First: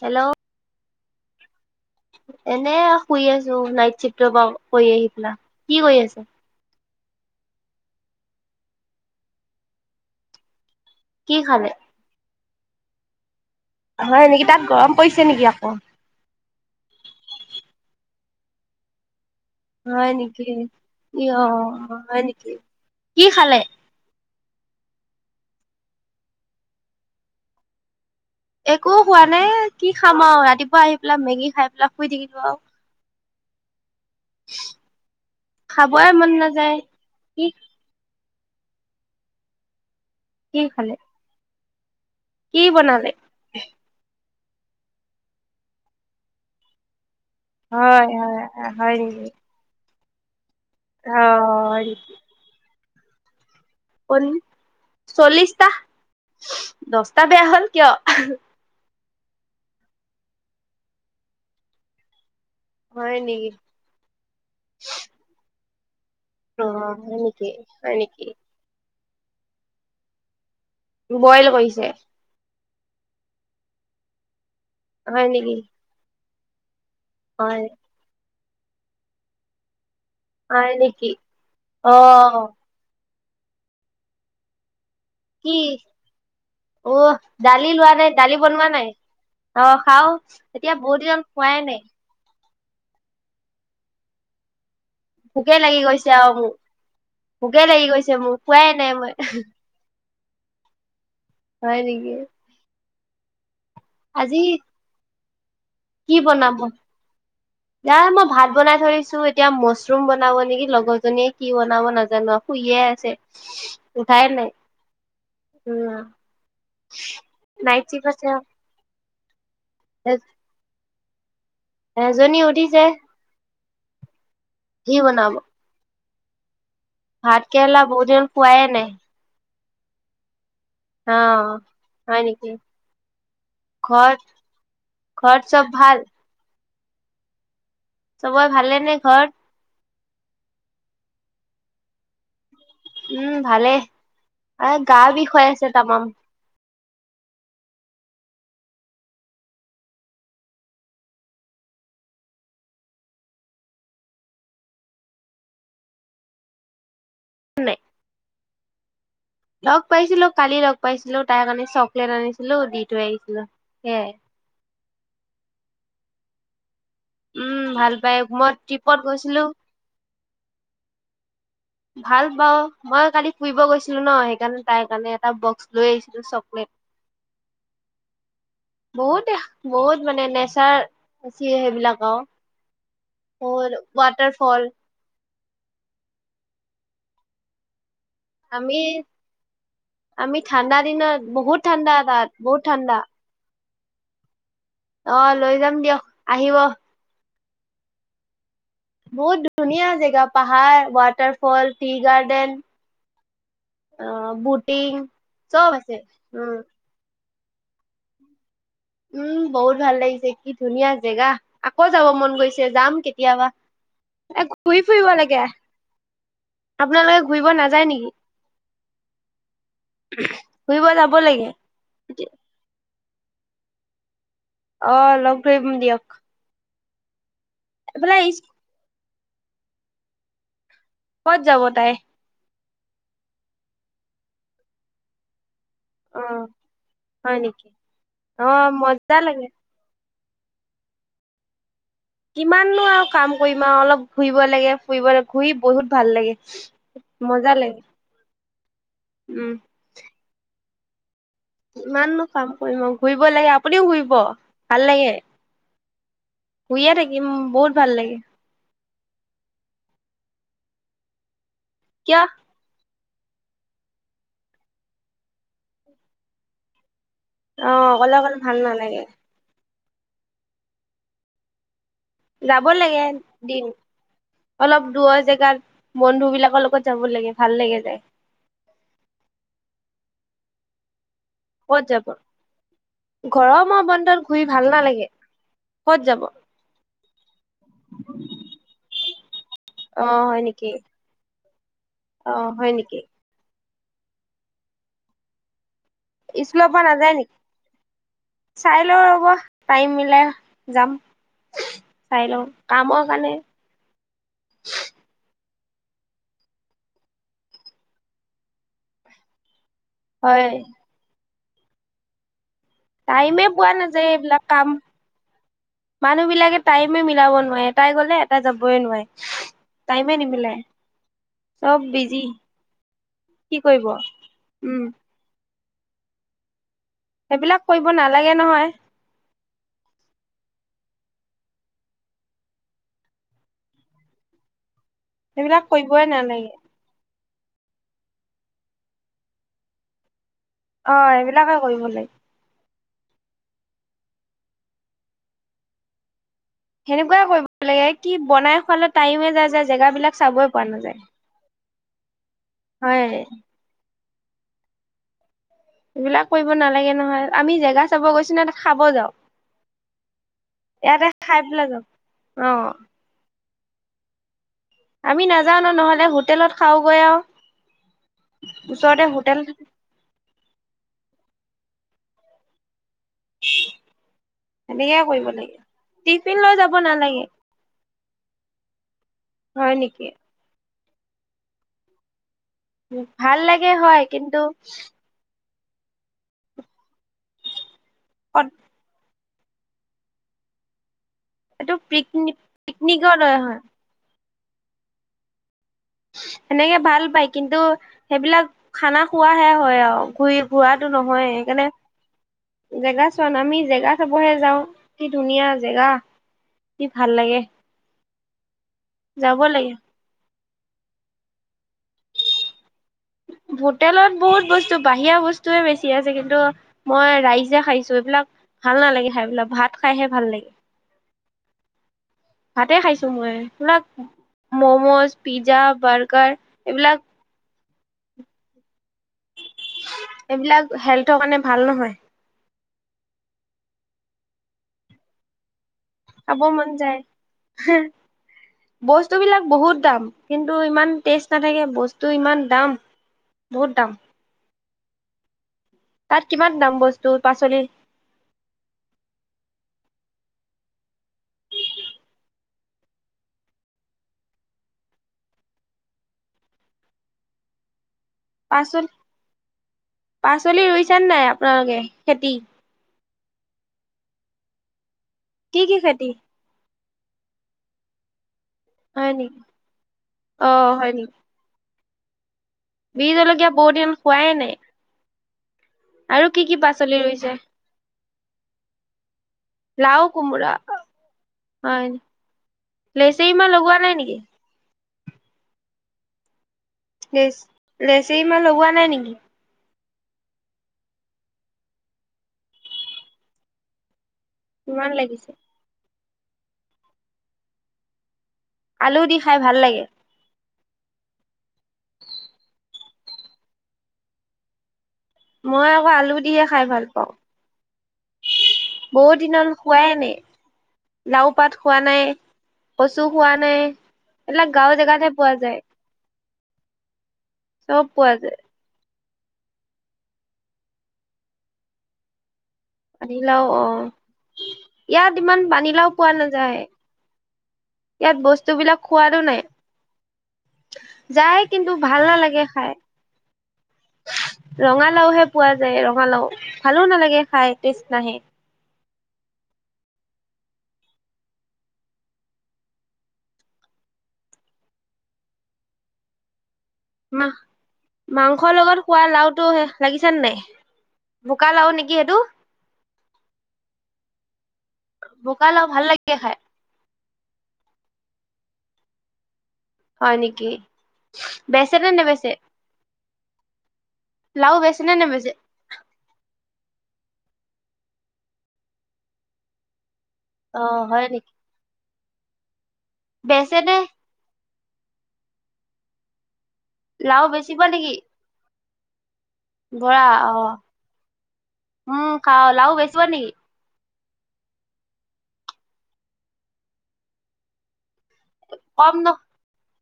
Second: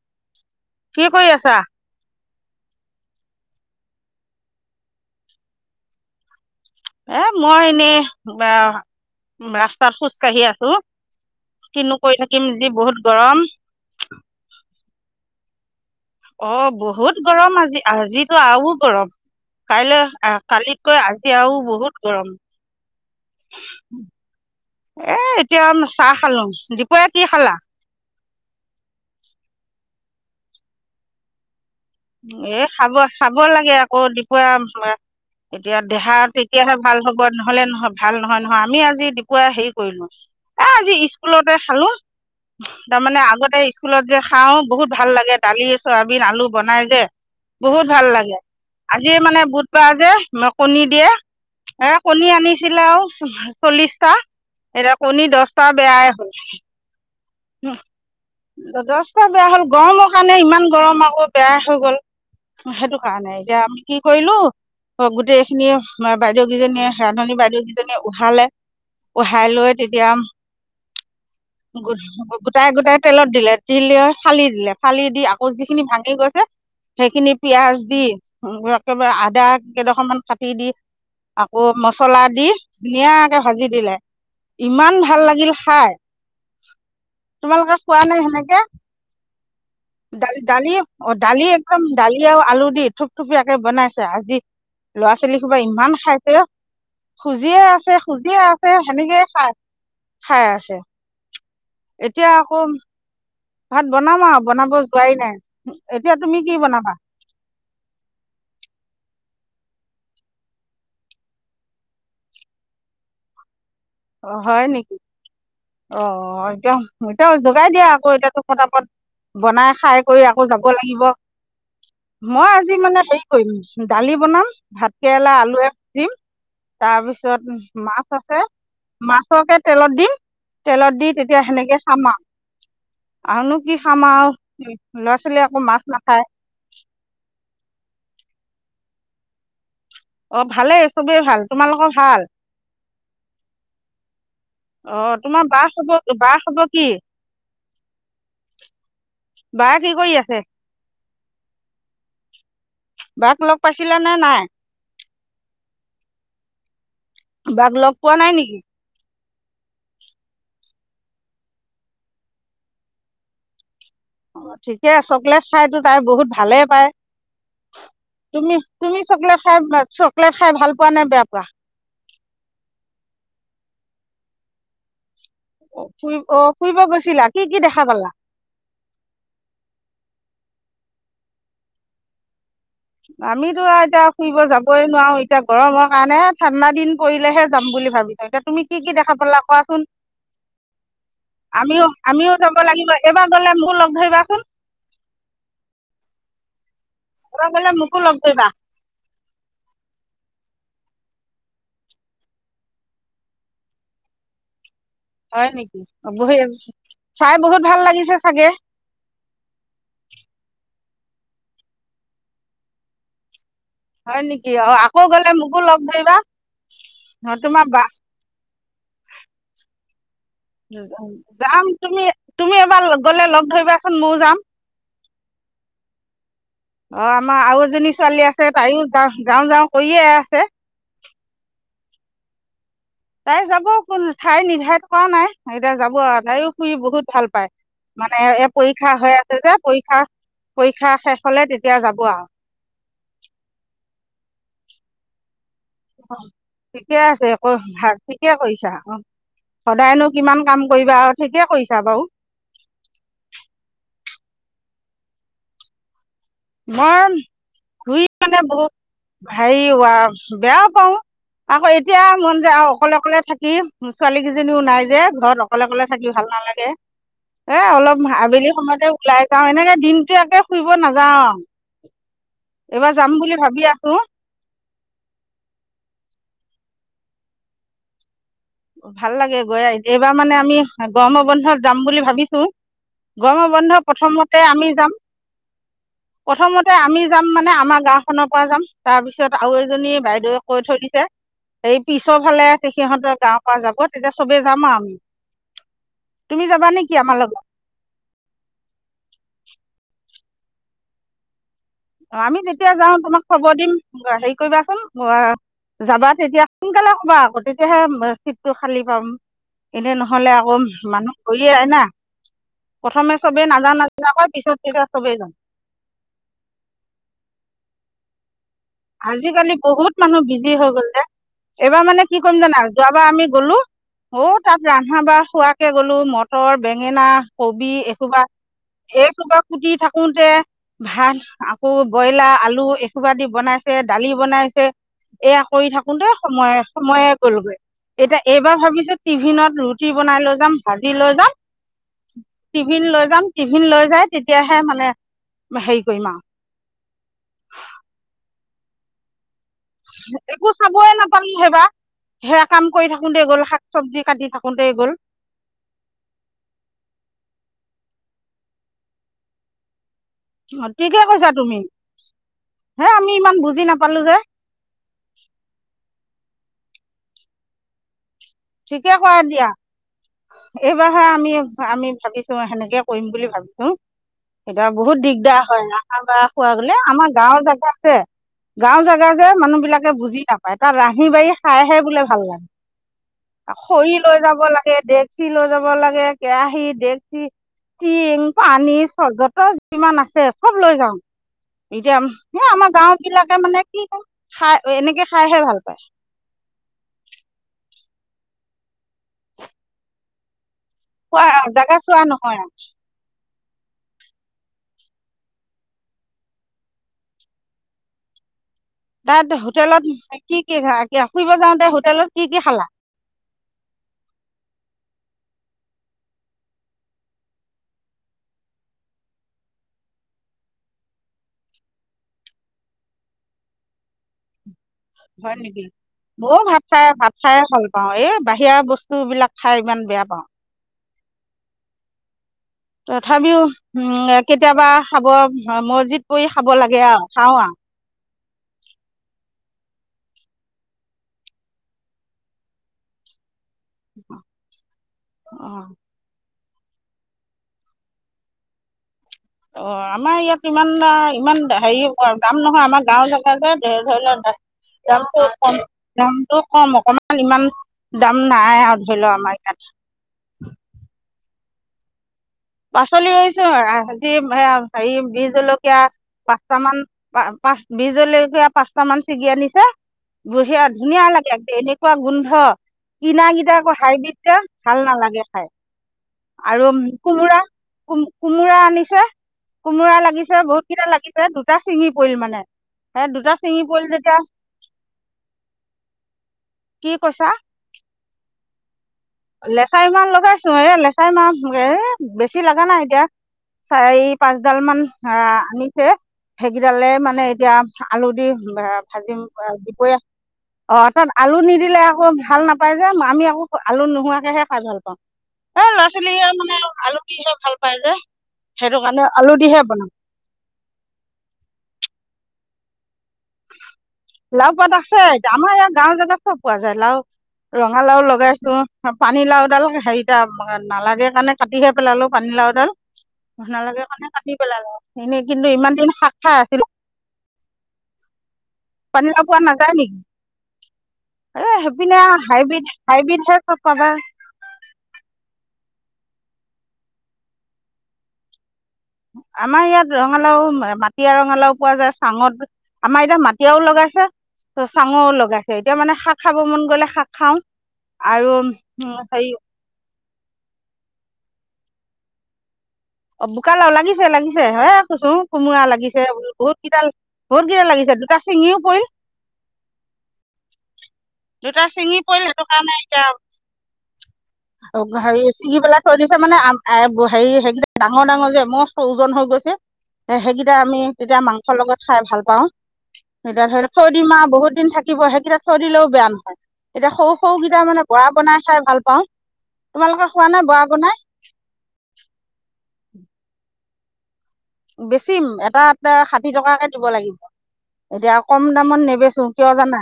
Hello কি কৰি আছা এনে শুই আছ নাইট চিফটৰ পৰা কৰি আহি পেলা ।কি কৰি আছে? এ মই এনেই ৰাস্তাত খোজ কাঢ়ি আছো কি খালে? কিনু কৈ থাকে কিমান যে বহুত গৰম হয় নেকি তাত গৰম পৰিছে নেকি আকৌ অ বহুত গৰম আজি আজিতো আৰু গৰম কাইলৈ হয় আহ নেকি কালিতকৈ ই আজি অ আৰু বহুত হয় গৰম নেকি কি খালে? এ এতিয়া চাহ খালো দুপৰীয়া কি খালা একো খোৱা নাই কি খাম আৰু ৰাতিপুৱা আহি পেলাই মেগী খাই লই হুই থাকিলো এই খাব খাব লাগে। আকৌ দুপৰীয়াৰ এতিয়া খাবই দেহা মন তেতিয়াহে নাযায় ভাল হব কি নহভাল নহয় নহ অ আমি আজি দুপৰীয়া হেৰি কৰিলো কি এ খালে আজি স্কুলত তে খালো কি বনালে? তাৰমানে আগতে স্কুলত যে খাওঁ বহুত ভাল লাগে দালি, চয়াবিন, আলু বনাই যে বহুত ভাল হয় লাগে হয় হয় আজি নেকি? মানে বুধবাৰ যে মোক কণী দিয়ে অ হয় এ কণী আনিছিলে আৰু [unintelligible] চল্লিছটা নেকি এতিয়া কণী দহটা চল্লিশটা বেয়াই হ'ল দহটা বেয়া হ'ল কিয়? দহ বেয়া হ'ল গৰমৰ কাৰণে ইমান গৰম আকৌ বেয়া হৈ গ'ল সেইটো হয় কাৰণে নেকি এতিয়া আমি কি কৰিলো অ গোটেইখিনি অ বাইদেউকেইজনীয়ে হয় ৰান্ধনী নেকি হয় বাইদেউকেইজনী নেকি উঠালে পঢ়াই লৈ তেতিয়া বইল কৰিছে গোটাই গোটাই তেলত দিলে তিল ফালি দিলে ফালি দি হয় আকৌ নেকি? যিখিনি ভাঙি গৈছে সেইখিনি হয় পিয়াজ দি একেবাৰে আদা কেইডখমান চাটি দি হয় নেকি আকৌ অ মছলা দি ধুনীয়াকে ভাজি দিলে ইমান ভাল লাগিল কি খাই অ দালি তোমালোকে লোৱা খোৱা নাই দালি সেনেকৈ বনোৱা নাই অ খাও এতিয়া অ দিনত ডালি খোৱাই নাই একদম ডালি আৰু আলু দি থুপথুপীয়াকে বনাইছে আজি ল'ৰা ছোৱালী ভোকে খোবা লাগি ইমান গৈছে খাইছে আৰু ৰ মোক ভোকে খুজিয়ে লাগি আছে গৈছে মোৰ খুজিয়ে খোৱাই আছে নাই মই সেনেকেই খাই। খাই আছে। হয় নেকি এতিয়া আকৌ ভাত বনাম আজি আৰু বনাব যোৱাই নাই। এতিয়া কি তুমি বনাব বনাবা না মই ভাত বনাই থৈ আহিছোঁ এতিয়া মছৰুম বনাব নেকি লগৰ জনীয়ে কি বনাব নাজানো শুইয়ে আছে। উঠাই অ নাই হয় নেকি উম অ এতিয়া এতিয়া যোগাই নাইট দিয়া চিফ আকৌ আছে এতিয়াাতো আৰু। ফটাফত বনাই খাই এ কৰি আকৌ যাব লাগিব। এজনী মই আজি উঠিছে মানে হেৰি কৰিম দালি বনাম সি ভাত বনাব কেৰেলা আলু ভাজিম। তাৰ ভাত পিছত কেৰেলা মাছ বহুত দিন আছে। খোৱাই নাই মাছকে তেলত দিম। তেলত দি অ তেতিয়া সেনেকে খাম হয় নেকি আৰু আৰুনো কি খাম ঘৰত আৰু ল'ৰা ঘৰত ছোৱালীয়ে আকৌ চব মাছ ভাল? নাখায়। চবাৰে ভালে নে ঘৰত? অ ভালেই চবেই ভাল, তোমালোকৰ ভাল? উম ভালেই আৰু অ গা তোমাৰ বিষয় বা আছে খবৰ তামাম। বা খবৰ কি বা কি কৰি আছে? বাক লগ পাইছিলা নে নাই? বাক নাই। লগ পোৱা নাই নেকি? লগ পাইছিলো কালি লগ পাইছিলো তাৰ কাৰণে চকলেট আনিছিলো দি থৈ আহিছিলো। সেয়াই অ ঠিকে চকলেট খাইটো। তাই বহুত ভালে পায়। উম ভাল পাই মই তুমি ট্ৰিপত তুমি চকলেত গৈছিলো। খাই [unintelligible] লেট খাই ভাল পোৱা নে বেয়া পোৱা? ভাল পাওঁ মই কালি ফুৰিব গৈছিলো ন সেইকাৰণে তাই কাৰণে এটা বক্স লৈ ফুৰি আহিছিলো অ চকলেট ফুৰিব গৈছিলা কি কি দেখা পালা বহুতে বহুত মানে [unintelligible] সেইবিলাক আৰু। আমিতো আৰু এতিয়া ফুৰিব যাবই নোৱাৰো এতিয়া গৰমৰ কাৰণে ঠাণ্ডা দিন পৰিলেহে যাম বুলি ভাবি এতিয়া তুমি আমি কি কি দেখা পালা কোৱাচোন আমি ঠাণ্ডা দিনত বহুত আমিও ঠাণ্ডা তাত আমিও বহুত যাব ঠাণ্ডা। লাগিব এবাৰ গলে মোৰ লগত ধৰিবাচোন অ' লৈ যাম দিয়ক, আহিব। [unintelligible] গ'লে মোকো লগ ধৰিবা। বহুত ধুনীয়া জেগা পাহাৰ, ৱাটাৰফল, টি-গাৰ্ডেন। অ বুট হয় নেকি? অ বহি [unintelligible] চাই বহুত ভাল লাগিছে চাগে! উম বহুত ভাল লাগিছে কি ধুনীয়া জেগা! আকৌ যাব মন গৈছে, যাম কেতিয়াবা। হয় এ নেকি ঘূৰি অ' আকৌ ফুৰিব গ'লে লাগে মোকো লগ ধৰিবা। আপোনালোকে ঘূৰিব তোমাৰ বা নাযায় নেকি ঘুৰিব যাব লাগে যাম তুমি-তুমি এবাৰ গ'লে লগ ধৰিবাচোন ময়ো যাম। অ' লগ ধৰিম দিয়ক। অ' [unintelligible] আমাৰ আৰু এজনী এইফালে ছোৱালী আছে তাইও [unintelligible] যাও-যাও কৰিয়ে আছে। ক'ত যাব তাই? তাই যাব কোনো ঠাই নিৰ্ধাৰণ কৰা নাই। এতিয়া যাব আৰু অ তাইও ফুৰি বহুত ভাল হয় পায়। নেকি মানে এ অ পৰীক্ষা হৈ মজা আছে লাগে যে পৰীক্ষা পৰীক্ষা শেষ হ'লে তেত কিমাননো আৰু কাম কৰিম আৰু অলপ ঘূৰিব লাগে। ফুৰিব [unintelligible] ভাল লাগে ঠিকে আছে‌ মজা আক'। লাগে ভাল ঠিকে কৈছ [unintelligible] অ' উম সদায়নো কিমান কাম কৰিবা আৰু ঠিকে কৰিছা বাৰু কিমাননো কাম কৰিম আৰু ঘূৰিব লাগে, আপুনিও ঘূৰিব। পালেগে মই ভাল ঘূৰি লাগে মানে বহু হেৰি উৱা বেয়া পাওঁ আকৌ এতিয়া কিয় মন যায় আও অকলে-অকলে থাকি ছোৱালী কেইজনীও নাই যে, ঘৰত অকলে-অকলে থাকি ভাল নালাগে। এ অ অলপ অকলে অকলে আবেলি ভাল সময়তে নালাগে ওলাই যাও এনেকে দিনটো একে ফুৰিব নাযাওঁ আৰু [unintelligible] যাব লাগে। ভাবি দিন, আছো অলপ দূৰৰ জেগাত বন্ধুবিলাক [unintelligible] লগত যাব লাগে ভাল লাগে যায় ভাল লাগে গৈ, এইবাৰ মানে আমি গৰমৰ বন্ধত যাম ক'ত বুলি যাব ভাবিছো গৰম ঘৰৰ বন্ধ মই বন্ধত প্ৰথমতে ঘূৰি ভাল আমি যাম নালাগে ক'ত যাব প্ৰথমতে আমি যাম মানে আমাৰ গাওখনৰ পৰা যাম তাৰপিছত আৰু এজনী অ হয় বাইদেৱে কৈ নেকি থৈছে সেই পিছৰ অ ফালে হয় আছে নেকি সিহঁতৰ গাঁওত যাব তেতিয়া চবে যাম আৰু আমি তুমি স্কুলৰ যাবা পৰা নেকি নাযায় আমাৰ লগত নেকি চাই লও ৰব টাইম মিলাই যাম অ চাই আমি লওঁ যেতিয়া যাও কামৰ তোমাক কাৰণে খবৰ দিম হেৰি কৰিবাচোন যাবা তেতিয়া সোনকালে কবা আকৌ তেতিয়াহে চিটটো খালী পাম এনে নহলে হয় আকৌ মানুহ কুৰীআয় আহ না প্ৰথমে টাইমে চবেই পোৱা নাজান নাযায় নাজনা হয় এইবিলাক পিছত কাম তেতিয়া চবেই যাম মানুহ বিলাকে টাইমে মিলাব নোৱাৰে তাই গ'লে এটা যাবই নোৱাৰে আজিকালি বহুত টাইমে মানুহ বিজি নিমিলাই হৈ গল যে চব এইবাৰ মানে কি বিজি কৰিম জানা যোৱাবাৰ আমি গলো কি কৰিব অ তাত উম ৰন্ধা বঢ় খোৱা গ'লো মটৰ বেঙেনা সেইবিলাক কবি কৰিব এসোপা নালাগে নহয় এইসোবা কুটি থাকোতে ভাত আকৌ ব্ৰইলাৰ, আলু এসোপা দি বনাই দালি বনাইছে এয়া সেইবিলাক কৰি কৰিবই থাকোঁতে নালাগে সময়ে সময়ে গৈ এতিয়া এইবাৰ ভাবিছো টিভিনত ৰুটি বনাই লৈ ভাজি অ লৈ যাম এইবিলাকে কৰিব লাগে টিভিন লৈ যাম টিভিন লৈ যাই তেতিয়াহে মানে হেৰি কৰিম আৰু ফালে টাইমে যায় যায় জেগাবিলাক একো পোৱা চাবই নাযায় নাপালো নহয় সেইবাৰ সেয়া কাম কৰি হয় থাকোতে গ'ল শাক চবজি কাটি থাকোতে গ'ল এইবিলাক কৰিব নালাগে নহয় আমি জেগা চাব গৈছো ন ত খাব যাওঁ অ ঠিকে ইয়াতে কৈছা খাই তুমি পেলাই যাওঁ অ হে আমি ইমান বুজ জি নাপালো যে আমি নাযাওঁ ন নহ'লে হোটেলত খাওঁগৈ আৰু ঠিকে ওচৰতে কৰা হোটেল দিয়া এইবাৰহে আমি আমি ভাবিছো সেনেকে কৰিম বুলি ভাবিছো এতিয়া সেনেকে বহুত কৰিব দিগদাৰ লাগে হয় আহা ব টিফিন খোৱা লৈ যাব গলে আমাৰ নালাগে গাঁৱৰ জাগাত গাঁও জেগা যে মানুহ হয় বিলাকে নেকি বুজি নাপায় তাৰ ৰান্ধি বাঢ়ি খাই হে, বোলে ভাল লাগে । ওম। খৰি লৈ যাব লাগে, ডেকচি লৈ যাব লাগে। নিব লাগে কেৰাহি ডেকচি। টিং সদ- পানী চৰ্বত। চব যিমান আছে চব লৈ এইটো যাওঁ। এতিয়া পিকনিক এ আমাৰ গাওঁ পিকনিকত বিলাকে হয় মানে কি কম। খাই আৰু এনেকে খাই হে ভাল পা‌য়। সেনেকে ভাল পায় কিন্তু, সেইবিলাক খানা খোৱা হে হয় আৰু ঘূৰি। ঘূৰাটো নহয় হয় আৰু জাগা চোৱা নহয় আৰু। কাৰণ আমি জেগা চাব হে যাওঁ। কি ধুনীয়া জেগা কি ভাল লাগে। তাত যাব লাগে হোটেলত কি, কি খালা। এয়া ফুৰিব যাওঁতে হোটেলত কি, কি খালা। হোটেলত বহুত বস্তু বাহিৰা বস্তুৱয়ে বেছি আছে ।কিন্তু মই ৰাইচ খাইছো। এইবিলাক ভাল নালাগে ।খাইপেলাই ভাত খাইহে ভাল লাগে ।ভাতে খাইছো মই ।এই বিলাক। হয় নেকি মইও ভাত খাই, এইবিলাক ভাত খাই ভাল পাওঁ। অ এ বাহিৰা বস্তু। এই বিলাক খাই ইমান বেয়া পাওঁ। এইবিলাক হেল্থৰ কাৰণে ভাল নহয় । তথাপিওঁ ওম কেতিয়াবা খাব মোৰ। খাব মন যায় ওমহ বস্তু বিলাক বহুত দাম। কিন্তু ইমান টেষ্ট নাথাকে বস্তু ইমান দাম। বহুত দাম। অঁ। তাত কিমান দাম বস্তু পাচলি। অঁ আমাৰ ইয়াত ইমান ইমান হেৰি দাম নহয়। আমাৰ গাওঁ জেগা যে, ধৰি লোৱা দামটো কম দামটো কম অকমান ইমান। দাম নাই আৰু পাচলি ধৰি লোৱা আমাৰ ইয়াত। নালাগে খেতি । পাচলি ৰুইছো আজি আ হেৰি। কি কি বিজলকীয়া খেতি পাঁচটা মান। পা পাছ বিজলকীয়া। পাঁচটা মান হয় ছিঙি নেকি আনিছে অ বঢ়িয়া হয় ধুনীয়া নেকি লাগে ডেইলী। পোৰা গোন্ধ। বিজ কিনা জলকীয়া গিটা বহুত আকৌ দিন হাইব্ৰিড খোৱাই গিটা নাই ভাল নালাগে। হয়। আৰু কি কি পাচলি ৰুইছে। কোমোৰাহ কোমোৰা আনিছে কোমোৰা লাও লাগিছে কোমোৰা বহুত কেইটা লাগিছে দুটা হয় চিঙি পৰিল মানে সেই লেচেৰি দুটা মাহ চিঙি লগোৱা পৰিল নাই নেকি যেতিয়া কি লেচ লেচেৰীমাহ লগোৱা নাই নেকি? লেখাই ইমান লগাইছো এ লেখাই ইমান এ বেছি লা নাই এতিয়া চাৰি পাচডাল মান কিমান লাগিছে আহ আনিছে ঢেঁকীডালে মানে এতিয়া আলু দি বা আলু দি ভাজিম খাই ভাল লাগে দুপৰীয়া অ তাত আলু নিদিলে আকৌ ভাল নাপায় যে আমি আকৌ আলু নো নোহোঁৱাকে হে খাই ভাল পাওঁ মই আকৌ আলু ছোৱালীয়ে দিহে মানে খাই ভাল আলু পাওঁ দিহে ভাল পায় যে সেইটো কাৰণে বহু আলু দিনত দিহে খোৱাই বনাম এনে লাও পাত খোৱা নাই কচু খোৱা নাই এইবিলাক লাও পাত গাঁওৰ আছে জেগাতহে পোৱা আমাৰ যায় ইয়াৰ গাঁও জেগাত চব পোৱা যায় লাও চব ৰঙালাও পোৱা যায় লগাইছো পানী লাওডাল হেৰি এটা নালাগে কাৰণে কাটিহে পেলালো পানী লাও ডাল পানীলাও অ নালাগে কাৰণে কাটি পেলালো ইয়াত এনে কিন্তু ইমান পানীলাও দিন পোৱা শাক খাই নাযায় আছিলো ইয়াত বস্ত বস্তুবিলাক সোৱাদ পোৱা নাই নাযায় নেকি যায় এ কিন্তু সেইপিনে ভাল নালাগে হাইব্ৰীড খাই হাইব্ৰীডহে চব পাবা ৰঙালাওহে পোৱা যায় ৰঙালাও ভালো নালাগে খাই টেষ্ট নাহে আমাৰ ইয়াত ৰঙালাও মাটিয়া ৰঙালাও পোৱা যায় চাঙত আমাৰ এতিয়া মাটিয়ও লগাইছে ত চাঙও লগাইছে এতিয়া মানে শাক খাব মন গ মা মাংসৰ লগত খোৱা হেৰি লাওটো লাগিছেনে নাই বোকা লাও নেকি সেইটো অ বোকা লাও লাগিছে লাগিছে হ কোছো বোকা কোমোৰা লাও ভাল লাগিছে লাগে ব খাই বহুত কেইডাল বহুত কেইটা লাগিছে দুটা চিঙিও পৰিল হয় নেকি দুটা বেচে নে ছিঙি পৰিল নেবেচে সেইটো কাৰণে এতিয়া লাও বেচে নে নেবেচে হেৰি চিঙিবেলা থৈ দিছে মানে আম আৰু হেৰি হে ডাঙৰ ডাঙৰ যে মস্ত ওজন হৈ গৈছে সেইকেইটা অ আমি হয় তেতিয়া নেকি মাংসৰ লগত খাই ভাল পাওঁ। বেচে সেই নে থৈ দিম আও বহুত থাকিব সেইকেইটা থৈ দিলেও বেয়া নহয় এতিয়া সৰু সৰুকেইটা মানে পৰা বনাই খাই ভাল অ গোৰা অ ম খাল লাও বেছিব নেকি? বেচিম এটা এ ষাঠি টকাকে দিব লাগিব এতিয়া কম দামত কম ন নেবেচো কিয় জানা।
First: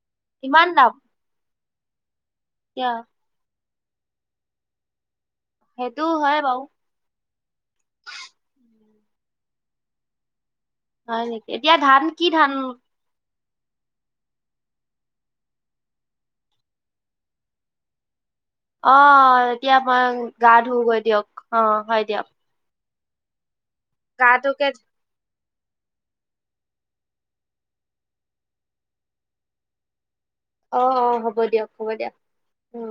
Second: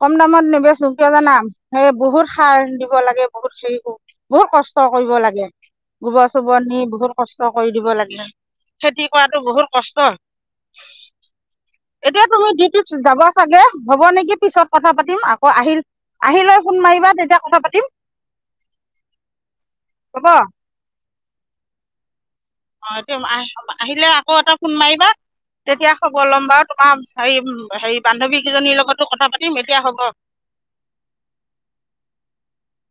কম দামত কিমান নেবেচো দাম কিয় জানা? সেই বহুত সাৰ এতিয়া দিব লাগে বহুতখিনি বহুত কষ্ট কৰিব লাগে। সেইটো গোবৰ হয় বাৰু চোবৰ নি বহুত কষ্ট কৰি দিব লাগে। খেতি কৰাতটো বহুত কষ্ট। হয় নেকি এতিয়া ধান কি তুমি ধান? ডিউটিত যাব চাগে হ'ব নেকি পিছত কথা পাতিম আকৌ আহিল আহিলৈ ফোন মাৰিবা তেতিয়া কথা পাতিম। অ এতিয়া মই হ'ব গা ধুওগৈ দিয়ক। অ হয় দিয়া অ তেওঁ [unintelligible] আহিলে আকৌ এটা ফোন মাৰিবা। তেতিয়া হ'ব ল'ম বাৰু তোমাৰ হেৰি হেৰি বান্ধৱী কেইজনীৰ লগতো কথা পাতিম এতিয়া হ'ব। অ অ হ'ব দিয়ক হ'ব দিয়া উম।